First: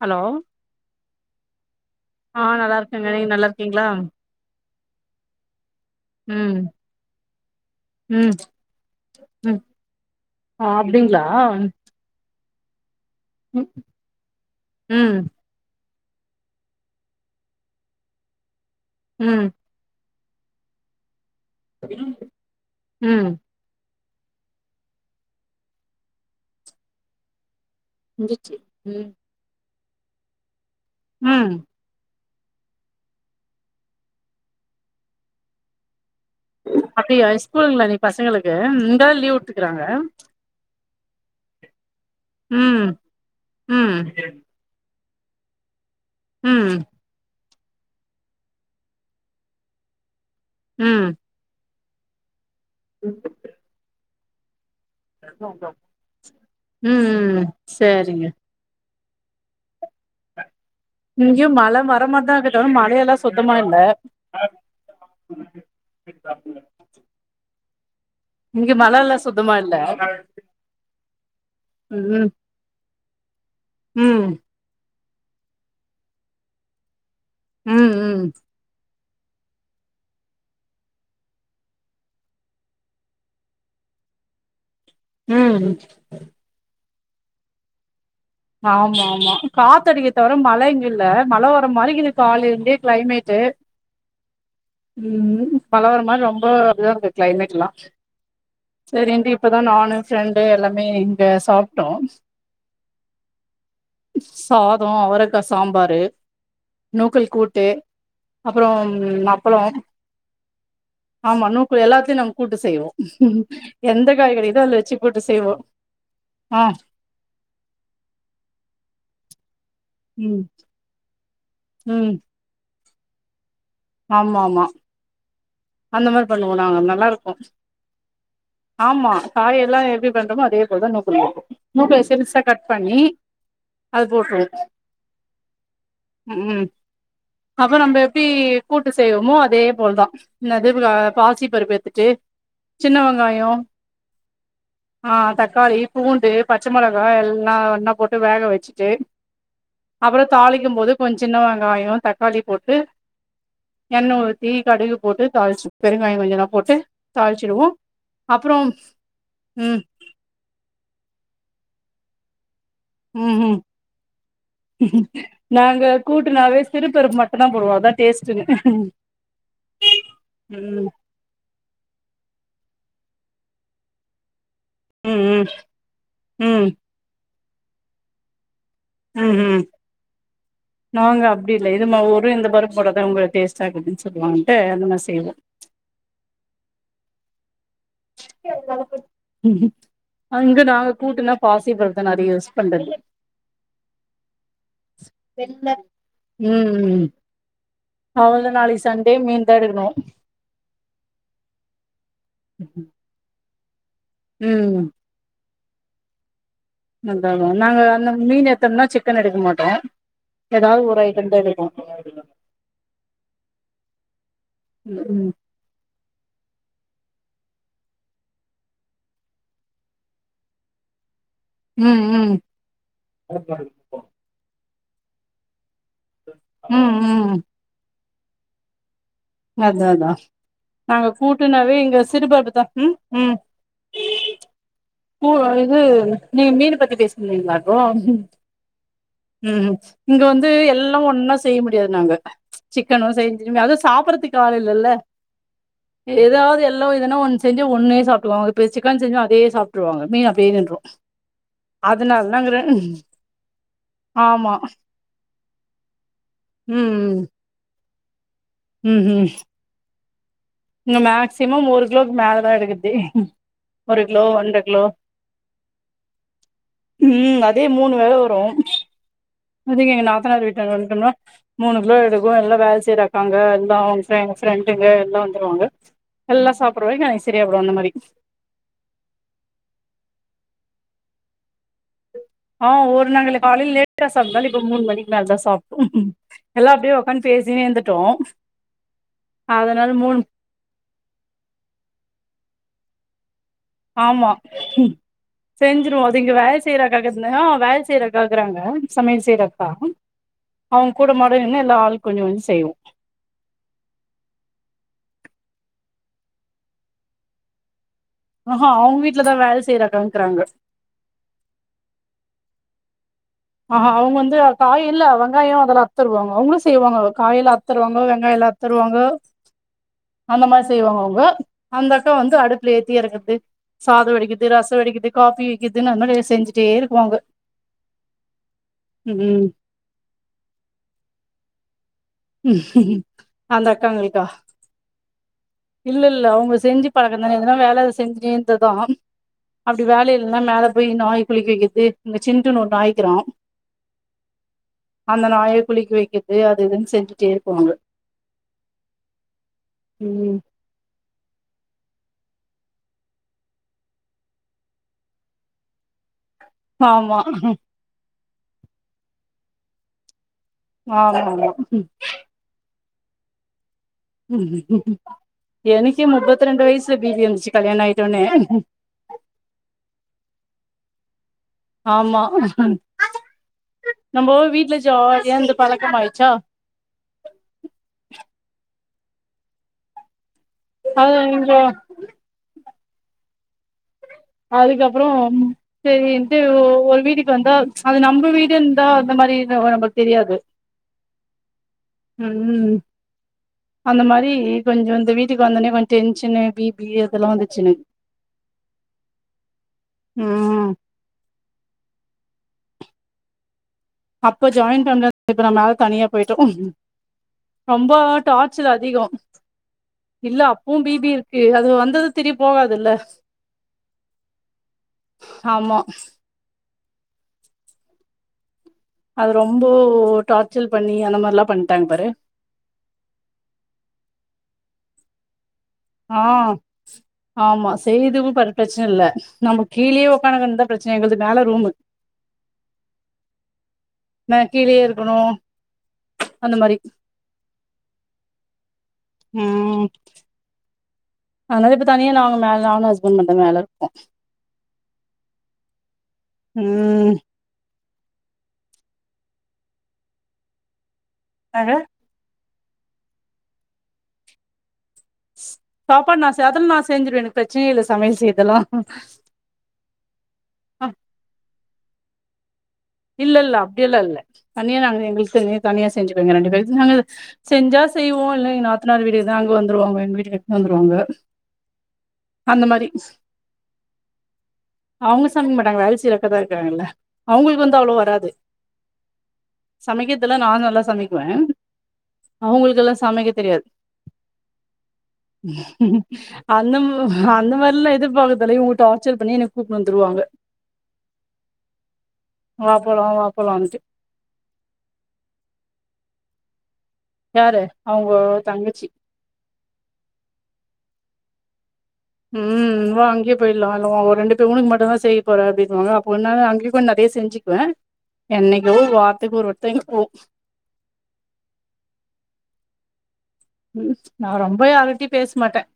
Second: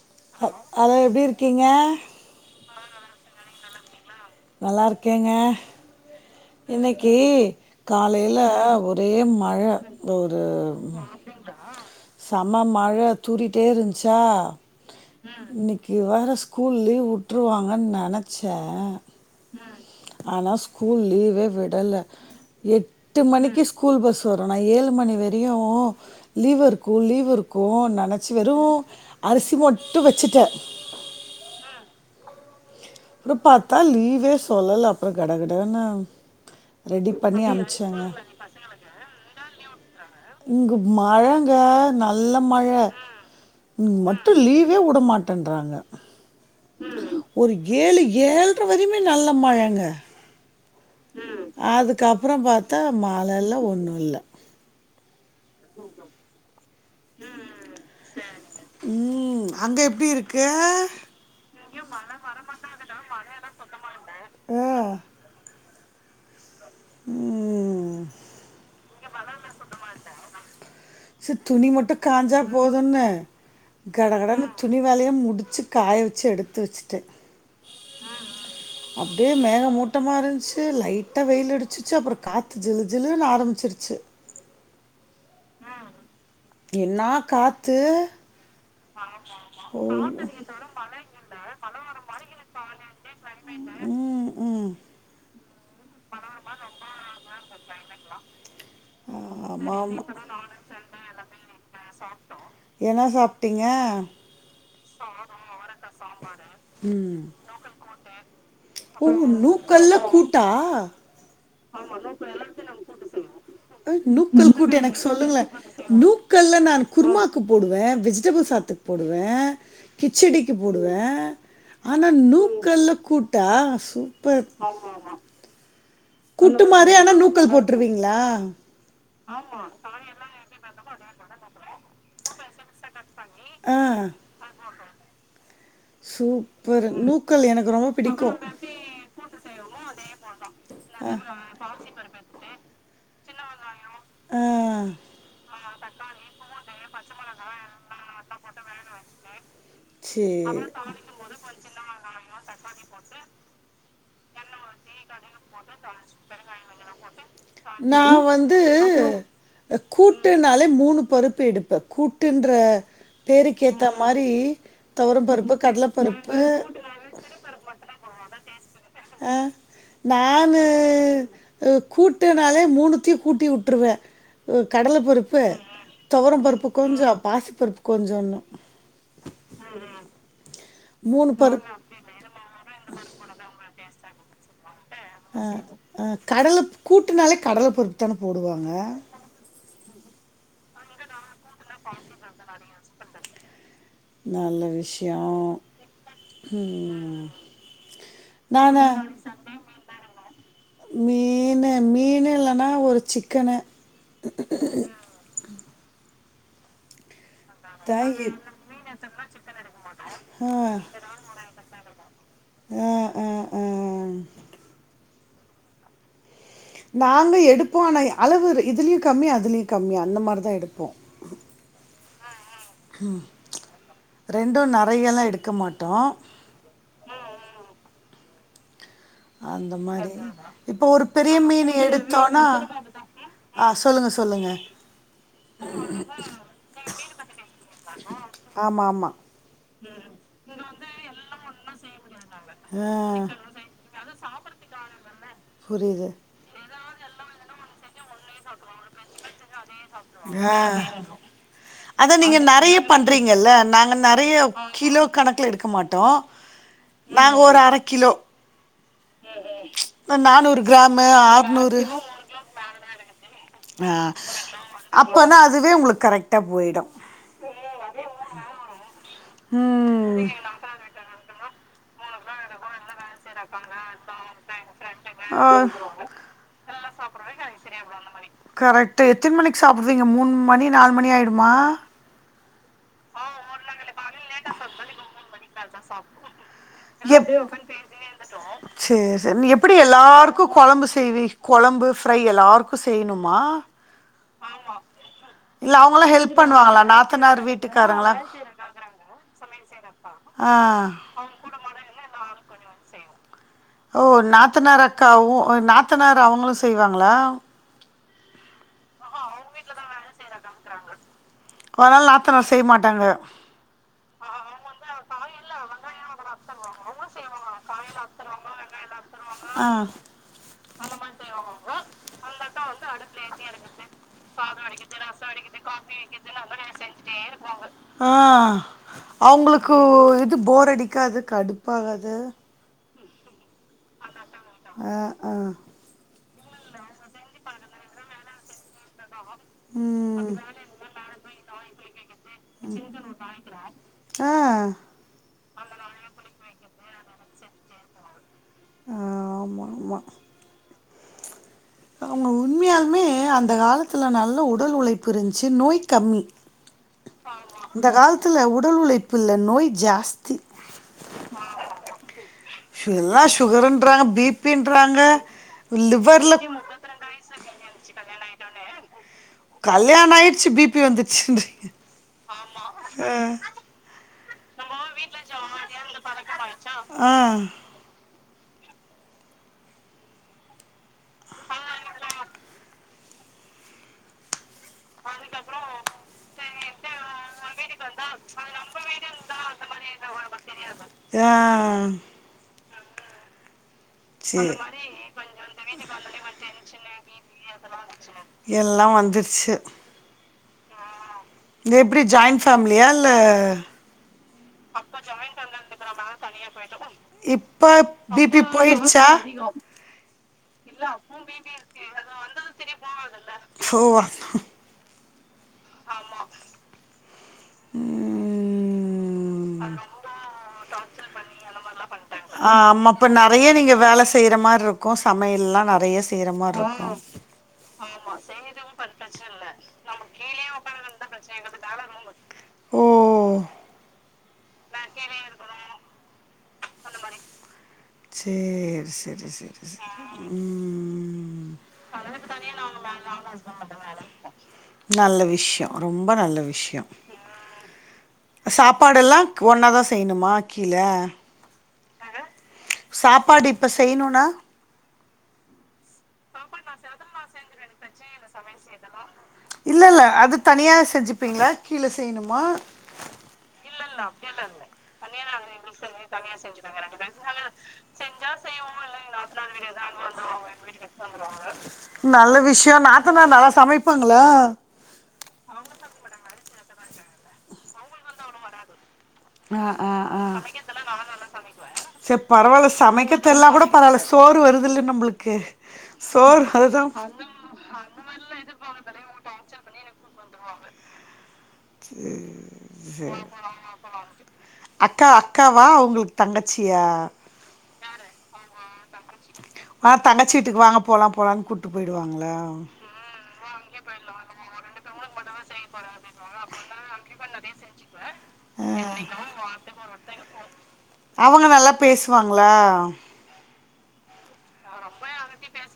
Hello ஹ hello எப்டி இருக்கீங்க ஆ நல்லா இருக்கேங்க நீங்க நல்லா இருக்கீங்ளா நல்லா இருக்கேங்க ம் இன்னைக்கி ம் காலைல ஒரே மழ ம் ஒரு ஆ வந் செம மழ தூறிட்டே இருந்த்ச்சா ம் இன்னைக்கி வேற ஸ்கூல் லீவ் விட்ருவாங்கன் நெனச்சே ம் ஆனா ஸ்கூல் லீவே விடல எட்டு ம் மணிக்கு ஸ்கூல் பஸ் வரு நா ஏழு மணி வரையு லீவ் இருக்கு லீவ் இருக்கு ந னச்சி வெறு முஞ்சிச்சு ம் அரிசி மட்டு வச்சுட்டே அ அப்றோ பார்த்தா லீவே சொல்லல அப்றோ கடகடன்னு ரெடி அப்டியா பண்ணி இஸ்கூலுங்களா அமிச்சாங்க இன்னைக் பசங்களுக்கு இந்தா லீவ் வுட்ருக்காங்க இங்க மழங்க நல்ல மழ ம் இங் ம் மட்டு லீவே விடமாட் றாங்க ம் ஒரு ஏழு ஏழ்ர வரயுமே நல்ல மழங்க ம் அதுக்கப்றோ பாத்தா மழ இல்ல ஒன்னு இல்ல ம்ம் சரிங்க ம் அங்க எப்டி இருக்க இங்கயு மழ வரமார்தா இருக்கு தவர மழ எல்லா சுத்தமா இல்ல ஆ ம் இங்கு மழ எல்லா சுத்தமா இல்ல ச்சு துணி மட்டு ம் காஞ்சா போதுன்னு ம் கடகடன்னு துணி வேலய முடிச்சு காய வச்சு எடுத்து வச்சுட்டே ம் ம் அப்டியே மேக மூட்டமாக இருந்ச்சு லைட்டா வெயில் அடிச்சிச்சு அப்பறோ காத்து ஜிலு ஜிலனு ஆரம்பிச்சிருச்சி ம் என்னா காத்து ஆமா ஆமா காத்தடிக்க தவிர மழ இங்க இல்ல மழை வர மாரி இருக்குது காலைல இருந்தே கிளைமேட்டு் ம் ம் ம் மழ வர்ர மார் ரொம்ப அப்டிதா இருக்கு கிளைமேட்லா சரிண்டு இப்பதா ஆமா நானு ஆமா ஃப்ரெண்டு எல்லாமே இங்க சாப்ட்டோ என்ன சாப்ட்டீங்க சாதோ அவரக்கா சாம்பாரு ம் நூக்கல் கூட்டு அப்புறோ ஓ அப்பளோ நூக்கல்ல கூட்டா ஆமா நூக்குல் எல்லாத்லயு நம்ம கூட்டு செய்வோ அஹ், எந்த காய்கறி நூக்கல் கெடைக்தோ அது வச்சு எனக்கு கூட்டு சொல்லுங்களே செய்வோ நூக்கல்ல ஆ நானு க்கு போடுவே வெஜிடபிள் சாத்துக்கு போடுவே ம் கிச்சடிக்கு போடுவே ஆனா ம் நூக்கல்ல கூட்டா ஆமா சூப்பர் ஆமா அந்த மாரி பண்ணுவோ கூட்டு நாங்க மாரி நல்லா ஆனா இருக்கு நூக்கல் போட்ருவீங்களா ஆமா காய் எல்லா எப்டி பண்றமோ அதே போலதா நூக் நூக்குல சிறுசா கட் பண்ணி அது ஆ போட்ருவோ ம் ம் சூப்பர் நூக்கல் அப்ப எனக்கு ரொம்ப நம்ம எப்டி பிடிக்கு கூட்டு செய்வோமோ அதே போல தா அதே போல பாசி பருப்பு எத்துட்டு சின்ன வெங்காயோ ஆ ஆ தக்காளி பூண்டு பச்ச மெளகா எல்லா ஒண்ணா போட்டு வேக வச்சிட்டு அப்பறோ சேரி தாளிக்கும் போது கொஞ்ச சின்ன வெங்காயோ தக்காளி போட்டு எண்ணெ ஊத்தி கடுகு போட்டு தாளிச்சு பெருங்காயோ கொஞ்சமா போட்டு தாளிச்சிடுவோ நா அப்றோ வந்து ம் கூட்டுன்னாலே மூணு பருப்பு எடுப்பே கூட்டுன்ற ம் ம் பேருக்கு ஏத்த மாரி துவரம் பருப்பு கடலப் பருப்பு அதா போடுவோ அதா டேஸ்ட்ன்னு ஆ நானு கூட்டுனாலே மூணுத்தையு கூட்டி விட்ருவே கடலப் ம் பருப்பு ம் துவரம் ம் பருப்பு கொஞ்சோ பாசிப்பருப்பு கொஞ்சோன்னு ம் ம் நாங்க மூணு அப்டி இல்ல பருப் இது மா ஒரு இந்த பருப்பு போட்டாதா உங்களுக்கு டேஸ்ட்டா ஆககுதுன்னு சொல்லுவாங்கன்ட்டு அந்த மாரி செய்வோ ஆ ஆ கடலப் கூட்டுனாலே கடலப் பருப்பு தான போடுவாங்க அங்க நாங்க கூட்டுன்னா பாசிப்பருப்புதா நெறையா யூஸ் பண்றது நல்ல விஷ்யோ ம் அவ்ளதா நாளைக்கி நானு சண்டே மீன்தா எடுக்கணு மீன் மீன் இல்லன்னா ஒரு சிக்கனு ம் அதா அதா நாங்க அந்த தேங்க் மீன் எடுதோம்னா சிக்கன் எடுக்க மாட்டோ ஆ ஏதாது ஒரு அய்ட்டம்தா எடுப்போ ஆ ஆ ஆ ம் ம் நாங்க எடுப்போ ஆனா அளவு இதுலயு கம்மி அதுலயு கம்மி அந்த மாரிதா எடுப்போ ம் ம் ம் ரெண்டு நெறையால்லா எடுக்க மாட்டோ ம் ம் அந்த அதா மாரி அதா இப்ப ஒரு நாங்க பெரிய மீன் கூட்டுனாவே இங்க எடுத்தோன்னா சிறுபருப்பு தா ம் ஆ சொல்லுங்க சொல்லுங்க பூ இது நீங்க மீன பத்தி பேசின்னுருந்தீங்களா இப்போ ஆமா ஆமா ம் ம் இங்க வந்து எல்லா ஒன்னா செய்ய முடியாது நாங்க ஆ சிக்கனு செய்யணு திரும்பி அதுவு சாப்ர்றதுக்கு ஆள் இல்லல்ல புரியுது ஏதாவது எல் லோஇதனோ ஒண்ணு செஞ்சே ஒன்னே சாப்ட்க்குவாங்க இப்போ சிக்கன் செஞ்சா அதே சாப்ட்ருவாங்க மீன் அப்டியே நின்று அதா அதனால நீங்க நாங்க ரெ நெறைய பண்றீங்கல்ல நாங்க நெறைய ஆமா கிலோ கணக்குல எடுக்க மாட்டோ ம் நாங்க ஒரு அர கிலோ ம் ம் இந்த நானூறு இங்க கிராமு மேக்சிமம் ஆறுநூறு ஒரு கிலோக்கு மேலதா எடுக்குறதே ஆ ஒரு கிலோ ஒன்ற கிலோ அப்பன்னா அதுவே உங்களுக்கு கரெக்ட்டா போயிடு ம் அதே மூணு வேள வரு அதுக்கு எங்க ம் நாத்தனார் வீட்டான்ட வந்துடோம்னா மூணு கிலோ எடுக்கு எல்லா வேல் செய்ற நாங்க [unintelligible] ஃப்ரெண்டுங்க எல்லா ஆ வந்துருவாங்க எல்லா சாப்பற்ற வரைக்கு [unintelligible] அந்த மாரி கரெக்ட்டு எத்தின் மணிக்கு சாப்புடுவீங்க மூணு மணி நால் மணி ஆயிடுமா ஆ ஒரு நாங்களே காலில லேட்டா சாப்தால இப்ப மூணு மணிக்கு மேல தா சாப் எப் இருந்துட்டோ சேரி நீ எப்டி அதனால மூணு எல்லார்க் கு கொழம்பு செய்வி கொழம்பு ஃப்ரை எல்லாருக்கு செய்ணுமா ஆமா ம் இல்ல செஞ்சிருவே அவங்களா அது இங்க ஹெல்ப் வேல செய்ற பண்ணுவாங்களா அக்காக்கு நாத்தனார் இருந்துதுனா வேல செய்ற வீட்டுக்காரங்களா அக்காகுறாங்க சமையல் செய்ற அக்கா ஊ ஆ கூட மாட நின்னு எல்லா ஆள்க் கொஞ்சோ கொஞ்சோ செய்வோ ஓ நாத்தனார் அக்காவு நாத்தனார் அவுங்களு செய்வாங்களா ஆஹா அவுங்க வீட்லதா வேல செய்ற அக்காவுங்கிறாங்க அதனால நாத்தனார் செய் மாட்டாங்க ஆ அவுங்க வந்து காய் இல்ல வங்காயோ அதுலா அர்த்தருவாங்கோ அவுங்குளு செய்வாங்கோ காய்லா அர்த்தருவாங்கோ வெங்காய்ல அர்த்தருவாங்கோ ஆ அந்த மார் செய்வாங்க அவுங்கோ அந்த அக்கா வந்து அடுப்புல ஏத்தி எரக்கர்து சாதோ வடிக்கர்து ரசோ வெடிக்கர்து காஃபி வெக்குதுன்னு அந்த மாரி எதா செஞ்சிட்டே இருக்குவாங்க ஆ ம் அவுங்களுக்கு இது போர் அடிக்காது கடுப்பாகாது அந்த அக்காங்களுக்கா அ ஆ இல்லல்ல அவுங்க செஞ்சி பழக்கந்தான எதுனா வேல செஞ்சினே இருந்தத்தா அப்டி வேல ம் இல்னா மேல போய் நாய் குளிக்க வெக்கர்து இங்க சின் [unintelligible] ஆ அந்த நாய குளிக்க வெக்கர்து அது இதுன் செஞ்சிட்டே இருக்குவாங்க ஆமாம்மா அவுங்க உண்மையால்மே அந்த காலத்துல நல்ல உடல் உலைப்பு இருந்சி நோய் கம்மி ஆமா இந்த காலத்துல உடல் உலைப்பு இல்ல நோய் ஜாஸ்தி ஆமாம்மா சு எல்லா சுகருன்றாங்க பி எனுக்கே முப்பத்ரெண்டு வயிஸ்ல பி பி வந்துச்சு கல்யாண ஆயிட்டோன்னே கல்யாணாயிருச்சு பி பி வந்துச்சின்றீங்க ஆமா நம்போ வீட்ல ஜாலியா இந்து பலக்கம் ஆயிச்சா ஆ அது கொஞ்சோ அதுக்கப்பறோ ம் செரின்ட்டு ஒ ஒரு வீட்டுக் வந்தா அது நம்ப வீடு இந்தா அந்த மாரி [unintelligible] நம்பக்கு தெரியாது ஆ ம் அந்த மாரி சரி கொஞ்சோ இந்த வீட்டுக்கு வந்தேனே கொஞ்ச டென்ஷன்னு பி பி இதெல்லா வந்துச்சு எனக் எல்லா வந்துர்ச்சு ம் இதெப்டி ஜாயிண்ட் ஃபேமிலியா இல்ல அப்ப ஜாயிண்ட் ஃபேமிலியா இருந்தோ, இப்ப நம்ம எல்லாரு தனியா போயிட்டோ இப்ப ரொம்ப பி பி டார்ச்சர் அதிகோ போயிருச்சா நோ இல்ல அப்பவு பி பி இருக்கு அது வந்தது திருப்பி போகாதுல்ல ஓ ஆமா ம் அது ரொம்போ டார்ச்சல் பண்ணி அந்த மாரில்லாம் பண்ட்டாங்க பாரு ஆ ஆமா இப்ப நெறைய நீங்க வேல செய்ற மாரி இருக்கும் சமையல்லாம் ந ஆன் ஆமா செய்துவும் பார் ப்ரச்சனை இல்ல நம்ம கீழேயே உக்காணக்கந்தான் ப்ரச்சனை எங்கள்து மேல ரூமு ஓ நா கீழேயே இருக்குணும் அந்த மாரி சேர் செரி செரி செரி ம் ம் ம் அதனால இப்ப தனியா நாங்க மேல நானு ஹஸ்பண்ட் மட்டு மேல இருக்கோ நல்ல விஷ்யோ ரொம்ப நல்ல விஷ்யோ ம் சாப்பாடுல்லாம் ஒன்னாதா செய்ணுமா கீழே அ சாப்பாடு இப்போ செய்யுணுன்னா சாப்பாடு நா செய்றது நா செஞ்சடுவேன் எனக்கு ப்ரச்சனைய இல்ல சமையல் செய்றதுலா இல்ல இல்ல அது தனியா செஞ்சுப்பீங்களா கீழ செய்ணுமா இல்ல இல்ல அப்படியெல்லாம் இல்ல தனியா நாங்க எங்களுக்கு த தனியா செஞ்சுக்கோங்க ரெண்டு பேரு நாங்க செஞ்சா செய்வோம் இல்லை நாத்தனார் வீட்டுக்கு தான் அங்க வந்துருவாங்க எங்க வீட்டு எடுத்துன் வந்துருவாங்க நல்ல அந்த விஷ்யம் மாரி நாத்தனா நல்லா சமைப்பாங்களா அவ்ங்க சமைக்க மாட்டாங்க வேல செய்ற அக்காதா இருக்காங்கள்ள அவங்களுக்கு வந்து அவ்ளோ வராது ஆ ஆ ஆ சமைக்கிறதெல்லா நா நல்லா சமைக்குவே சேர் பரவாயில்ல அவங்களுக்கெல்லா சமைக்க தெரியலனா கூட தெரியாது பரவால சோறு வருதுல நம்மளுக்கு சோறு அந்த அதுதான். ம் அந்த மாரில்லா எதிர் பாக்றதுல இங்க டார்ச்சர் பண்ணி எனக் கூட்டுன்னு வந்துருவாங்க சேரி வா போலா சேரி வா போலான்ட்டு அக்கா அக்காவா அவங்ளுக்கு தங்கச்சியா யார் அவங்க தங்கச்சி அ தங்கச்சி வீட்டுக்கு வாங்க போலாம் போலாம்னு கூட் போய்டுவாங்களா ம் வா அங்கயே போயிடலாம் இல்ல ஓன் ரெண்டு பேர் உனக்கு மட்டுன்தா செய்ய போறே அப்டின்னுவாங்க ஒண்ணா தா அங்கயு கொஞ்சோ நெறைய செஞ்சிக்குவேன் என்னைக்கோ ஆ ஒரு வார்த்துக்கு ஒரு வாட்டி தா அங்க போவோ அவங்க நல்லா பேசுவாங்களா நான் ரொம்ப யார்டியு பேசமாட்டேன்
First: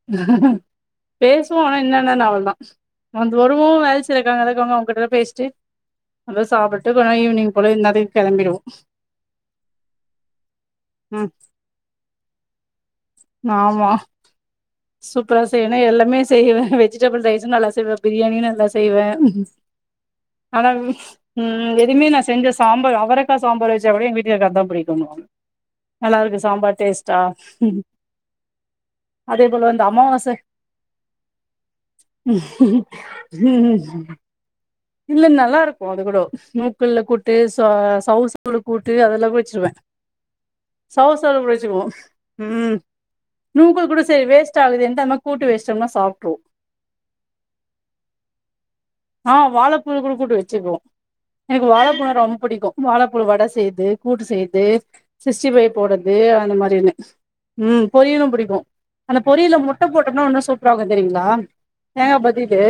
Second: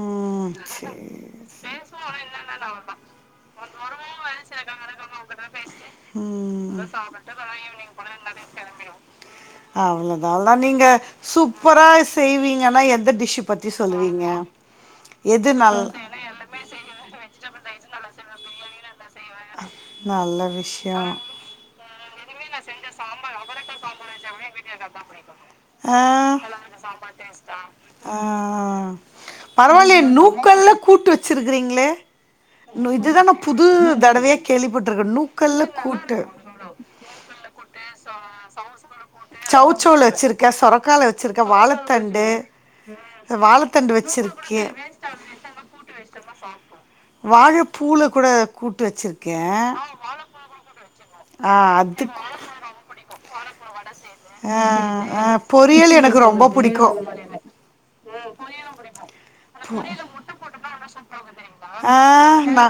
ம் சேரி பேசுவோம் ஆனா என்னன்ன என்ன அவ்ளோ தா வந்து வருவோம் வேல செய்ற அக்கா இருக்காங்க அவங்ககிட்டல்லா பேசிட்டு நல்லா ம் சாப்பிட்டு கொஞ்சம் ஈவினிங் போல இன்நேரத்துக்கு கிளம்பிடுோம் அவ்ளோதா நீங்க ம் சூப்பரா செய்வீங்கனா எந்த டிஷ் பத்தி ஆமா சொல்லுவீங்க சூப்பரா எது செய்யவேன்னா நல் எல்லாமே செய்வேன் வெஜிடபிள் ரைஸம் நல்லா செய்வேன் பிரியாணியும் நல்லா செய்வேன் நல்ல ஆனா விஷயோ ம் எதுமே நா செஞ்ச சாம்பார் அவரக்கா சாம்பார் வச்சா கூட என் வீட்டுக்காரர்க்கு அதா புடிக்குன்னுவாங்க நல்லா இருக்கு சாம்பார் டேஸ்ட்டா அ அதே போல இந்த பரவாயில்லைய அமாவாசை நூக்கள்ல்ல கூட்டு வச்சிருக்கறீங்களே இதுதா நா புது தடவையா கேள்விப்பட்டு இல்ல நல்லா இருக்கும் அது கூட மூக்கல்ல கூட்டு சவுசவு கூட்டு அதெல்லா கூ சௌசௌ வச்சிருக்க சொரக் சவ் சவ்ள குடிச்சுக்வோம் ம் நூக்கல் வாழத்தண்டு கூட சரி வேஸ்ட் வச்சிருக்கே ஆவுதேன் தா இன்ன கூட்டு வெஸ்ட்டோனா சாப்ட்ரு வாழப்பூல கூட கூட்டு வச்சிரு ஆ வாழப்பூல கூட கூட்டு வச்சிருக்கோ ஆ எனக்கு அது வாழப்பூன்னா ரொம்ப புடிக்கும் வாழப்பூல வட செய்ற்து கூட்டு செய்ற்து ஆ ஆ சிக்ஸ் ஸ்ட்டிபை பொரியல் போட்றது எனக்கு ரொம்ப அந்த புடிக்கு மாரிலா ம் பொரியலும் புடிக்கும் அந்த பொரியல்ல முட்ட போட்டோம்னா இன்னு சூப்பரா இருக்கும் தெரியுங்ளா ஆ தேங்கா பதிலு நா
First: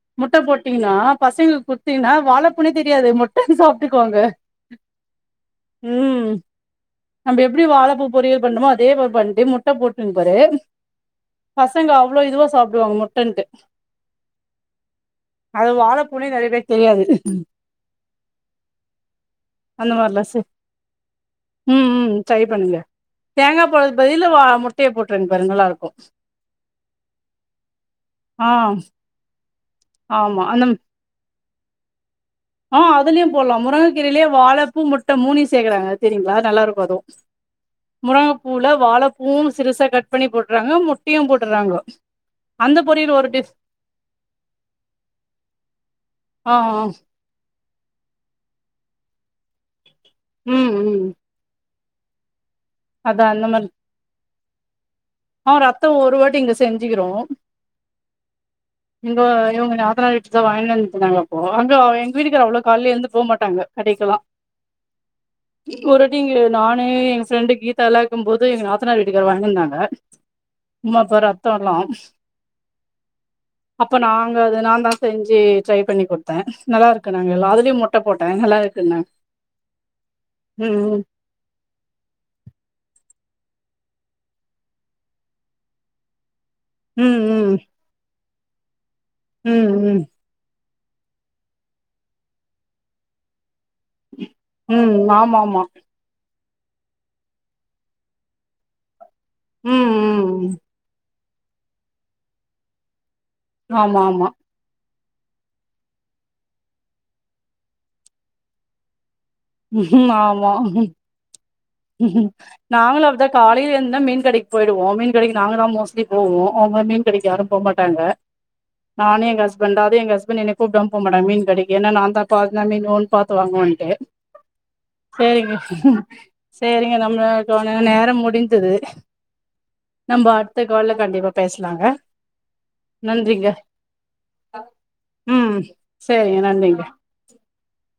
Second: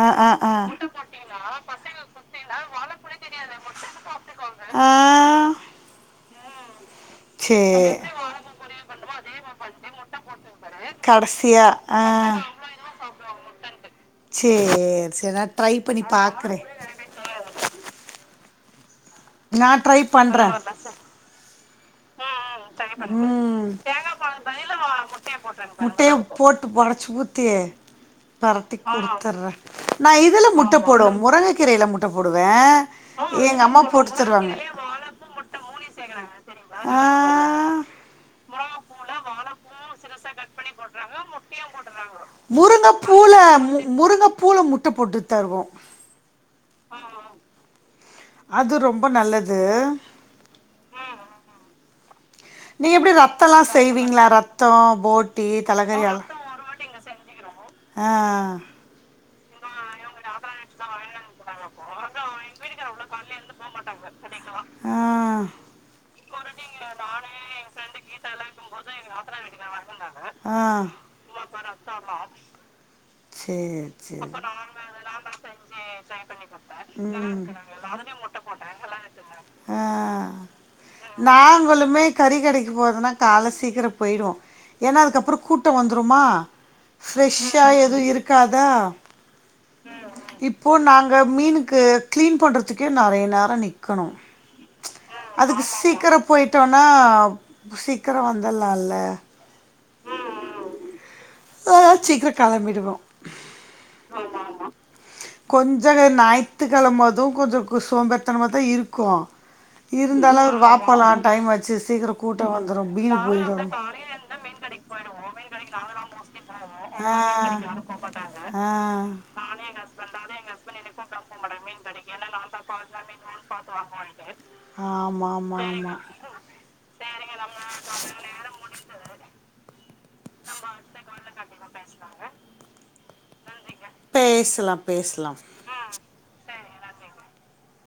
ஆ முட்ட ஆ போட்டீங்ன்னா பசங்ளுக்கு கு த்தின்னா வாழப்பூனே தெரியாது ஆ முட்டன் சாப்ட்டுக்குவாங்க ஆ ம் நம்ப சே எப்டி வாழப்பூ பொரியல் பண்றமோ அதே மாரி பண்ட்டு முட்ட போட்டுன் பாரு கடசியா பசங்க ஆ அவ்ளோ இதுவா சாப்டுவாங்க முட்டன்ட்டு சேர் சேரி நா அது ட்ரை பண்ணி வாழப்பூனே நெறைய பாக்குறே பேருக்கு தெரியாது ம் ம் நா அந்த ட்ரை மாரிலா பண்ற செய் ம் ம் ட்ரை பண்ணுங்க தேங்கா ம் பால் பதிலு வா முட்டைய போட்ருங்க பாரு நல்லா இருக்கு முட்டய போட்டு ஒடச்சு ஊத்து ஆ பெரட்டி குடுத்துர்ற நா ஆமா இதுல அந்த முட்ட போடுவ முருங்க கீரயில முட்ட போடுவ அ அதுலயும் போல்லா முருங்க கீரையிலே வாழப்பூ முட்ட மூணயு சேக்கறாங்க அது தெரியங்ளா நல்லா இருக்கும் ஆ அதுவு முருங்கப்பூல வாழப்பூவும் சிறுசா கட் பண்ணி போட்றாங்க முட்டயும்‌ போட்டுறாங்கோ முருங்கப்பூல இல்லை முருங்கப்பூல முட் ட போட்டு தருவோம் அ அ அ அது ரொம்ப நல்லது ம் ம் ம் நீங்க எப்டி அதா ரத்தோலா செய்வீங்ளா ரத்தோ போட் அ ரத்தோ ஒரு வாட்டி இங்க செஞ்சுக்கிறோ அ அ இங்க இவுங்க நாத் த்தனார் வீட்டுக்கார் வாயின் வந்துருவ்ங்க அப்போ இங்க எங் வீட்டுக்காரு அவ்ளோ காய்ல எழுந்து போ மாட்டாங்க கடைக்குல்லா ஆ இப்ப ஒருவாட்டி இங்க நானு எங்க ஃப்ரெண்டு் கீதால்லா இருக்கும் போது எங்க நாத்தனார் வீட் இங்க வந்துருந்தாங்க ஆ சேரி அப்ப சேரி நாங்க நா தா செஞ்சு ட்ரை பண்ணி குட்த்த நல்லா இருக்குனாங்க எல்லா அதுலயும் முட்ட போட்ட நல்லா இருக்குனாங்க ஆ ம் ம் நாங்களுமே கறி கடைக்கு போற்துன்னா காய்ல சீக்கிரம் போய்டுவோ ஏன்னா அதுக்கப்புறோ கூட்டோ வந்துருமா ம் ம் ஃரெஷ்ஷா எதுவு இருக்காதா ம் ம் இப்போ நாங்க மீனுக்கு க்ளீன் பண்ணுறதுக்கே நெறைய நேரோ நிக் க்கணு ம் ம் ஆமா அதுக்கு ஆமா சீக்கரோ போய்ட்டோனா சீக்கிர வந்துல்லால ம் ம் ம் ஆ சீக்கிரோ கெளம்பிடுவோ ஆமா ஆமா கொஞ்ச ஞாயி்த்துகெழம அதும் கொஞ்சோ குஷ் சோம்பற்த்தனமா தா இருக்கும் ம் இருந்தாலு அவர் ஆமா வாபோலா டைம்மாச்சு சீக்கிர கூட்ட வந்துரும் நாங்களு வீணா அப்டிதா போ காலையில எழுந்தா மீன் கடைக்கு போயிடுவோ மீன் கடைக்கு நாங்க தா மோஸ்ட்லி போவோ அவுங்க மீன் கடைக்கு யாரு போ ஆ மாட்டாங்க ஆ நானு எங்க ஹஸ்பண்டாது எங்க ஹஸ்பண்ட் என்ன கூப்டாம போமாட்டாங்க மீன் கடைக்கி ஏனா நாந்தா பாத்னா மீன் ஒன் பாத்து வாங்குவன்ட்டு ஆமாமா ஆமா செரிங்க நமபுளுக்கான நேர முடிஞ்சது நம்ப அட்த்த கால்ல கண்டிப்பா பேச்லாங்க நன்றிங்க பேசுலா பேச்லா செரிங்க நன்றிங்க